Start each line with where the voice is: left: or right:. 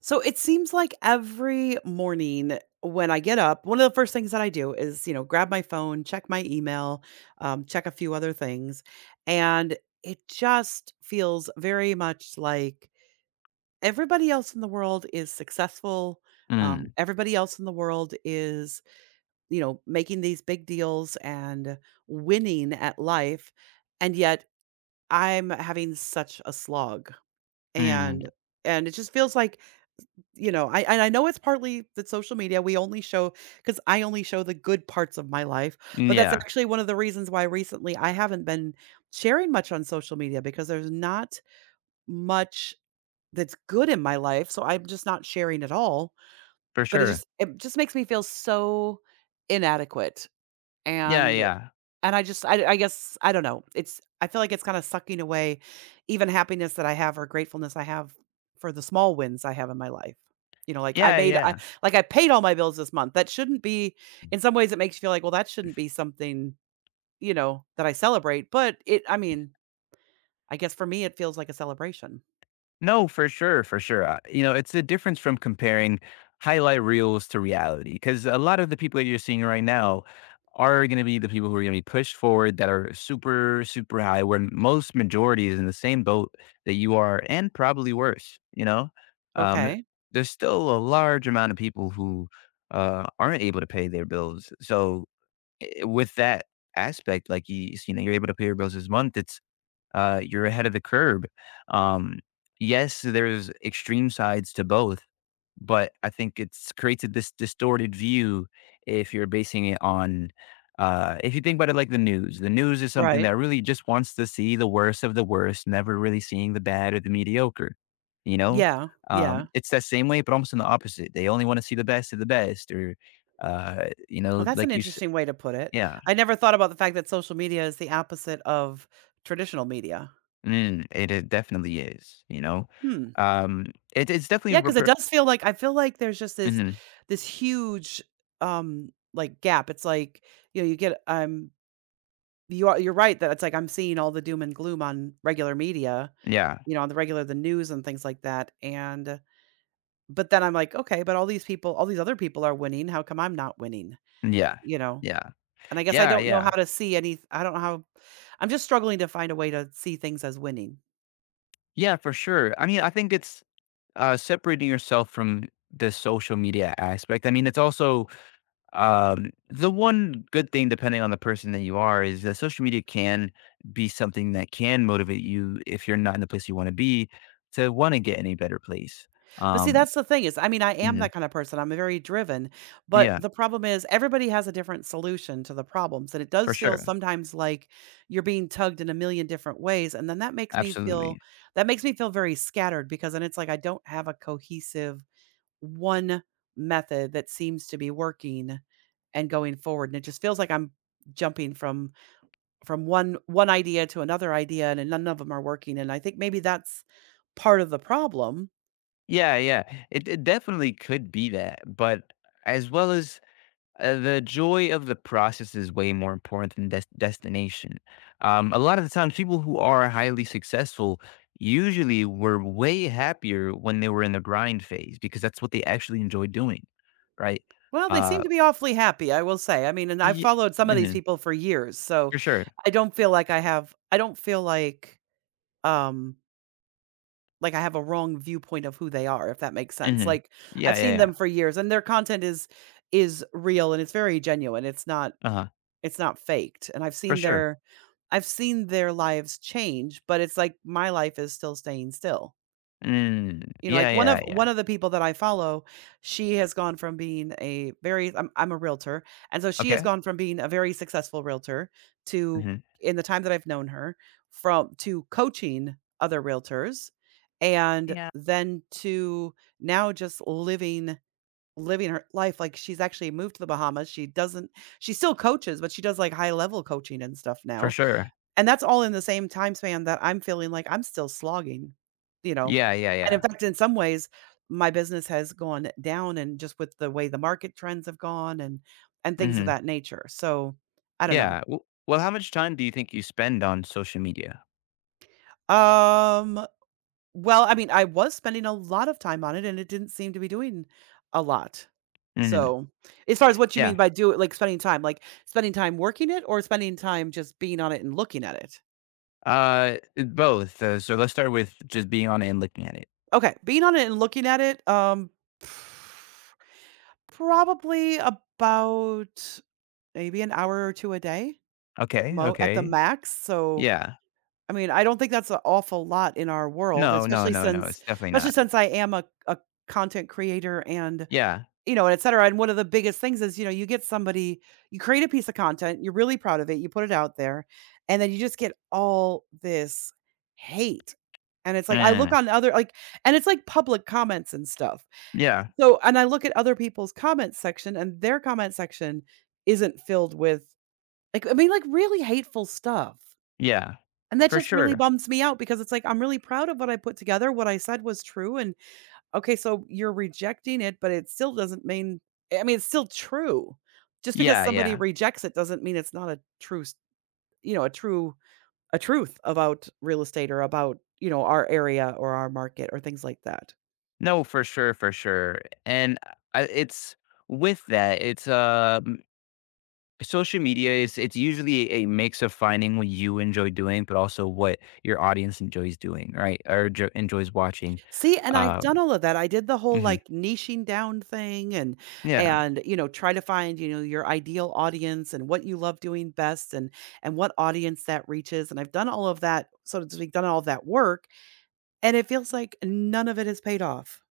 right: So it seems like every morning when I get up, one of the first things that I do is, grab my phone, check my email, check a few other things. And it just feels very much like everybody else in the world is successful.
left: Mm,
right: Everybody else in the world is, making these big deals and winning at life. And yet I'm having such a slog.
left: mm,
right: And and it just feels like I know it's partly that social media, we only show because I only show the good parts of my life, but that's
left: yeah,
right: actually one of the reasons why recently I haven't been sharing much on social media because there's not much that's good in my life, so I'm just not sharing at all,
left: for
right: but it
left: sure.
right: just it just makes me feel so inadequate.
left: Yeah,
right: and
left: yeah.
right: and I guess I don't know. It's I feel like it's kinda sucking away even happiness that I have or gratefulness I have for the small wins I have in my life. You know, like I
left: Yeah,
right: made I
left: yeah.
right: like I paid all my bills this month. That shouldn't be In some ways it makes you feel like, well, that shouldn't be something, you know, that I celebrate, but I guess for me it feels like a celebration.
left: No, for sure, for sure. It's the difference from comparing highlight reels to reality. Because a lot of the people that you're seeing right now are gonna be the people who are gonna be pushed forward that are super, super high, where most majority is in the same boat that you are and probably worse, you know? Um,
right: Okay.
left: there's still a large amount of people who, aren't able to pay their bills. So with that aspect, like you're able to pay your bills this month. It's you're ahead of the curb. Um, yes, there's extreme sides to both, but I think it's created this distorted view if you're basing it on. If you think about it like the news. The news is something
right: Right.
left: that really just wants to see the worst of the worst, never really seeing the bad or the mediocre. You know,
right: Yeah,
left: um,
right: yeah.
left: it's that same way, but almost in the opposite. They only want to see the best of the best, or uh, you
right: Well,
left: know,
right: that's an
left: like you, s-
right: interesting way to put it.
left: yeah.
right: I never thought about the fact that social media is the opposite of traditional media.
left: Mm, it definitely is, you know?
right: Hmm.
left: Um, it's
right: Yeah,
left: definitely.
right: because it
left: Repre
right: does feel like I feel like there's just this
left: Mhm,
right: this huge, like, gap. It's like, you know, you get you're right that it's like I'm seeing all the doom and gloom on regular media,
left: yeah,
right: you know, on the news and things like that, and but then I'm like, "Okay, but all these other people are winning, how come I'm not winning?"
left: yeah,
right: You know?
left: yeah.
right: And I guess I
left: Yeah,
right: don't know how
left: yeah.
right: to see any I don't know how. I'm just struggling to find a way to see things as winning.
left: Yeah, for sure. I mean, I think it's separating yourself from the social media aspect. I mean, it's also, the one good thing, depending on the person that you are, is that social media can be something that can motivate you if you're not in the place you wanna be, to wanna get in a better place.
right: But see,
left: Um
right: that's the thing is, I mean, I am
left: Mhm,
right: that kind of person. I'm very driven, but
left: yeah,
right: the problem is everybody has a different solution to the problems, and it
left: for
right: does feel
left: sure.
right: sometimes like you're being tugged in a million different ways, and then
left: Absolutely.
right: that makes me feel very scattered because then it's like I don't have a cohesive one method that seems to be working and going forward, and it just feels like I'm jumping from one idea to another idea and none of them are working and I think maybe that's part of the problem.
left: Yeah, yeah. It definitely could be that, but as well as the joy of the process is way more important than destination. A lot of the times, people who are highly successful usually were way happier when they were in the grind phase because that's what they actually enjoy doing, right?
right: Well, they
left: Uh,
right: seem to be awfully happy, I will say. I mean, and I've
left: yeah,
right: followed some of these
left: mhm,
right: people for years, so
left: for sure.
right: I don't feel um like I have a wrong viewpoint of who they are, if that makes sense.
left: Hmm.
right: Like
left: Yeah,
right: I've
left: yeah,
right: seen
left: yeah.
right: them for years and their content is real and it's very genuine.
left: Uh huh.
right: It's not faked. And
left: For sure.
right: I've seen their lives change, but it's like my life is still staying still.
left: Mm,
right: You know,
left: yeah,
right: like one
left: yeah,
right: of
left: yeah.
right: one of the people that I follow, she has gone from being a very I'm a realtor, and so she has
left: Okay.
right: gone from being a very successful realtor to,
left: Hmm.
right: in the time that I've known her, from to coaching other realtors and
left: Yeah.
right: then to now just living her life. Like, she's actually moved to the Bahamas. She doesn't She still coaches, but she does like high level coaching and stuff
left: For
right: now.
left: sure.
right: And that's all in the same time span that I'm feeling like I'm still slogging, you know?
left: Yeah, yeah,
right: And in
left: yeah.
right: fact, in some ways, my business has gone down, and just with the way the market trends have gone and things of
left: Hmm.
right: that nature. So, I don't know.
left: Yeah, w well, how much time do you think you spend on social media?
right: Um, well, I mean, I was spending a lot of time on it and it didn't seem to be doing a lot.
left: Mhm,
right: So, as far as what you mean
left: yeah,
right: by do it, like spending time working it or spending time just being on it and looking at it?
left: both, so let's start with just being on it and looking at it.
right: Okay, being on it and looking at it, probably about maybe an hour or 2 a day,
left: Okay,
right: mo at the
left: okay,
right: max, so,
left: yeah.
right: I mean, I don't think that's an awful lot in our world,
left: No, no, no, no, it's definitely
right: especially
left: not.
right: since I am a content creator and,
left: Yeah,
right: you know, and et cetera. And one of the biggest things is, you know, you get somebody you create a piece of content, you're really proud of it, you put it out there, and then you just get all this hate, and it's like, I look
left: mm,
right: on other, like, and it's like public comments and stuff.
left: yeah,
right: So and I look at other people's comment section, and their comment section isn't filled with like, I mean, like, really hateful stuff,
left: yeah,
right: and that
left: for
right: just really
left: sure.
right: bums me out because it's like, I'm really proud of what I put together, what I said was true, and, okay, so you're rejecting it, but it still doesn't mean, I mean, it's still true. Just because
left: Yeah,
right: somebody
left: yeah.
right: rejects it doesn't mean it's not a true s you know, a truth about real estate or about, you know, our area or our market or things like that.
left: No, for sure, and I it's with that, social media is it's usually a mix of finding what you enjoy doing but also what your audience enjoys doing, right, or enjoys watching.
right: See, and I've done
left: um
right: all of that. I did the whole,
left: mhm.
right: like, niching down thing
left: Yeah,
right: and, you know, try to find, you know, your ideal audience and what you love doing best and what audience that reaches, and I've done all of that, so to speak, done all of that work, and it feels like none of it has paid off.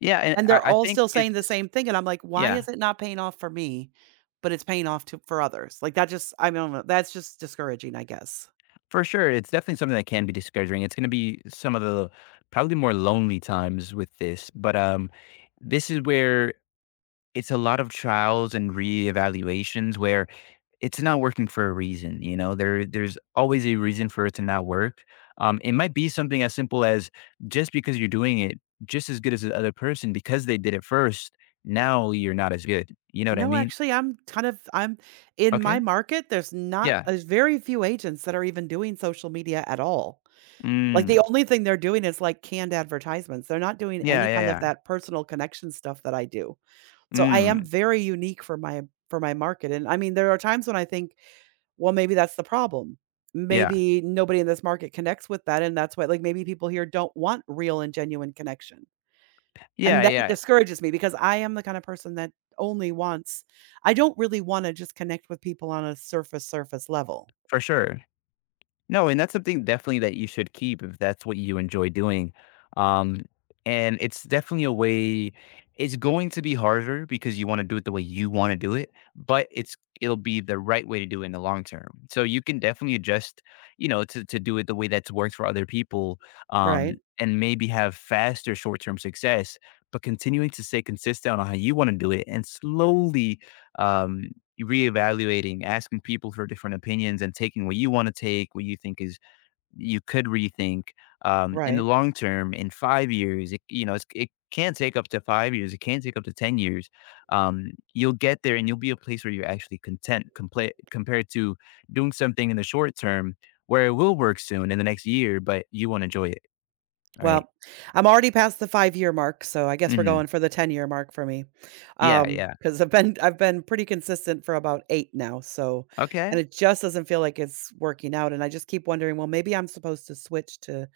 left: yeah, and
right: And
left: I,
right: they're
left: I
right: all
left: think
right: still saying the
left: it's
right: same thing, and I'm like, "Why
left: yeah,
right: is it not paying off for me, but it's paying off to for others?" Like, that just I don't know, that's just discouraging, I guess.
left: for sure. It's definitely something that can be discouraging. It's going to be some of the probably more lonely times with this, but this is where it's a lot of trials and reevaluations where it's not working for a reason, there's always a reason for it to not work. It might be something as simple as just because you're doing it just as good as the other person because they did it first. Now you're not as good, you know what I
right: No,
left: mean?
right: actually, I'm kind of I'm in
left: Okay,
right: my market, there's not
left: yeah,
right: there's very few agents that are even doing social media at all. Like, the
left: mm.
right: only thing they're doing is, like, canned advertisements. They're not doing
left: Yeah,
right: any kind of
left: yeah,
right: that personal connection stuff that I do.
left: yeah,
right: So, I am
left: mm.
right: very unique for my market, and, I mean, there are times when I think, well, maybe that's the problem.
left: Yeah,
right: Maybe nobody in this market connects with that, and that's why, like, maybe people here don't want real and genuine connection.
left: yeah,
right: And that
left: yeah,
right: discourages me because I am the kind of person that only wants, I don't really wanna just connect with people on a surface level.
left: for sure. No, and that's something definitely that you should keep if that's what you enjoy doing. Um, and it's definitely a way it's going to be harder because you want to do it the way you want to do it, but it'll be the right way to do it in the long term. So you can definitely adjust, to do it the way that's worked for other people,
right: Right,
left: and maybe have faster short term success, but continuing to stay consistent on how you want to do it and slowly um reevaluating, asking people for different opinions, and taking what you want to take, what you think is you could rethink. In the
right: right.
left: long term, in 5 years, it, you know, it's, it can take up to 5 years. It can take up to 10 years. You'll get there, and you'll be a place where you're actually content, compared to doing something in the short term where it will work soon in the next year, but you won't enjoy it, right?
right: Well, I'm already past the five year mark, so I guess we're
left: Hmm.
right: going for the ten year mark for me.
left: Yeah, yeah.
right: Because 'Cause I've been pretty consistent for about eight now, so
left: Okay.
right: and it just doesn't feel like it's working out, and I just keep wondering, well, maybe I'm supposed to switch to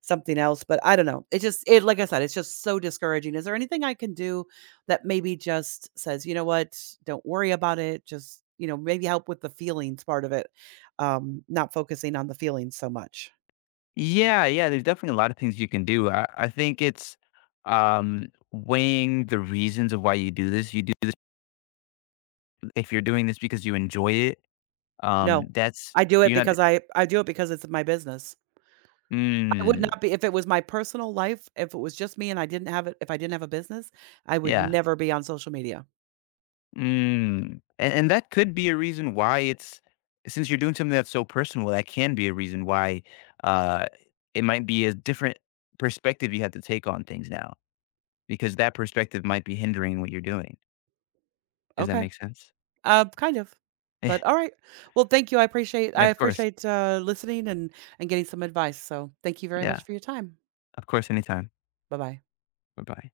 right: something else, but I don't know. It like I said, it's just so discouraging. Is there anything I can do that maybe just says, "You know what? Don't worry about it. Just, you know, maybe help with the feelings part of it." Not focusing on the feelings so much.
left: Yeah, yeah, there's definitely a lot of things you can do. I think it's weighing the reasons of why you do this. You do this if you're doing this because you enjoy it.
right: No.
left: That's
right: I do it
left: you're not.
right: because it's my business. I would
left: Mm,
right: not be, if it was my personal life, if it was just me and I didn't have it if I didn't have a business, I would
left: yeah.
right: never be on social media.
left: Mm. And that could be a reason why it's since you're doing something that's so personal. That can be a reason why uh it might be a different perspective you have to take on things now because that perspective might be hindering what you're doing. Does that
right: Okay.
left: make sense?
right: Kind of. But all right. Well, thank you.
left: Yeah,
right: I
left: of course.
right: appreciate listening and getting some advice. So, thank you very
left: Yeah.
right: much for your time.
left: Of course, anytime.
right: Bye-bye.
left: Bye bye.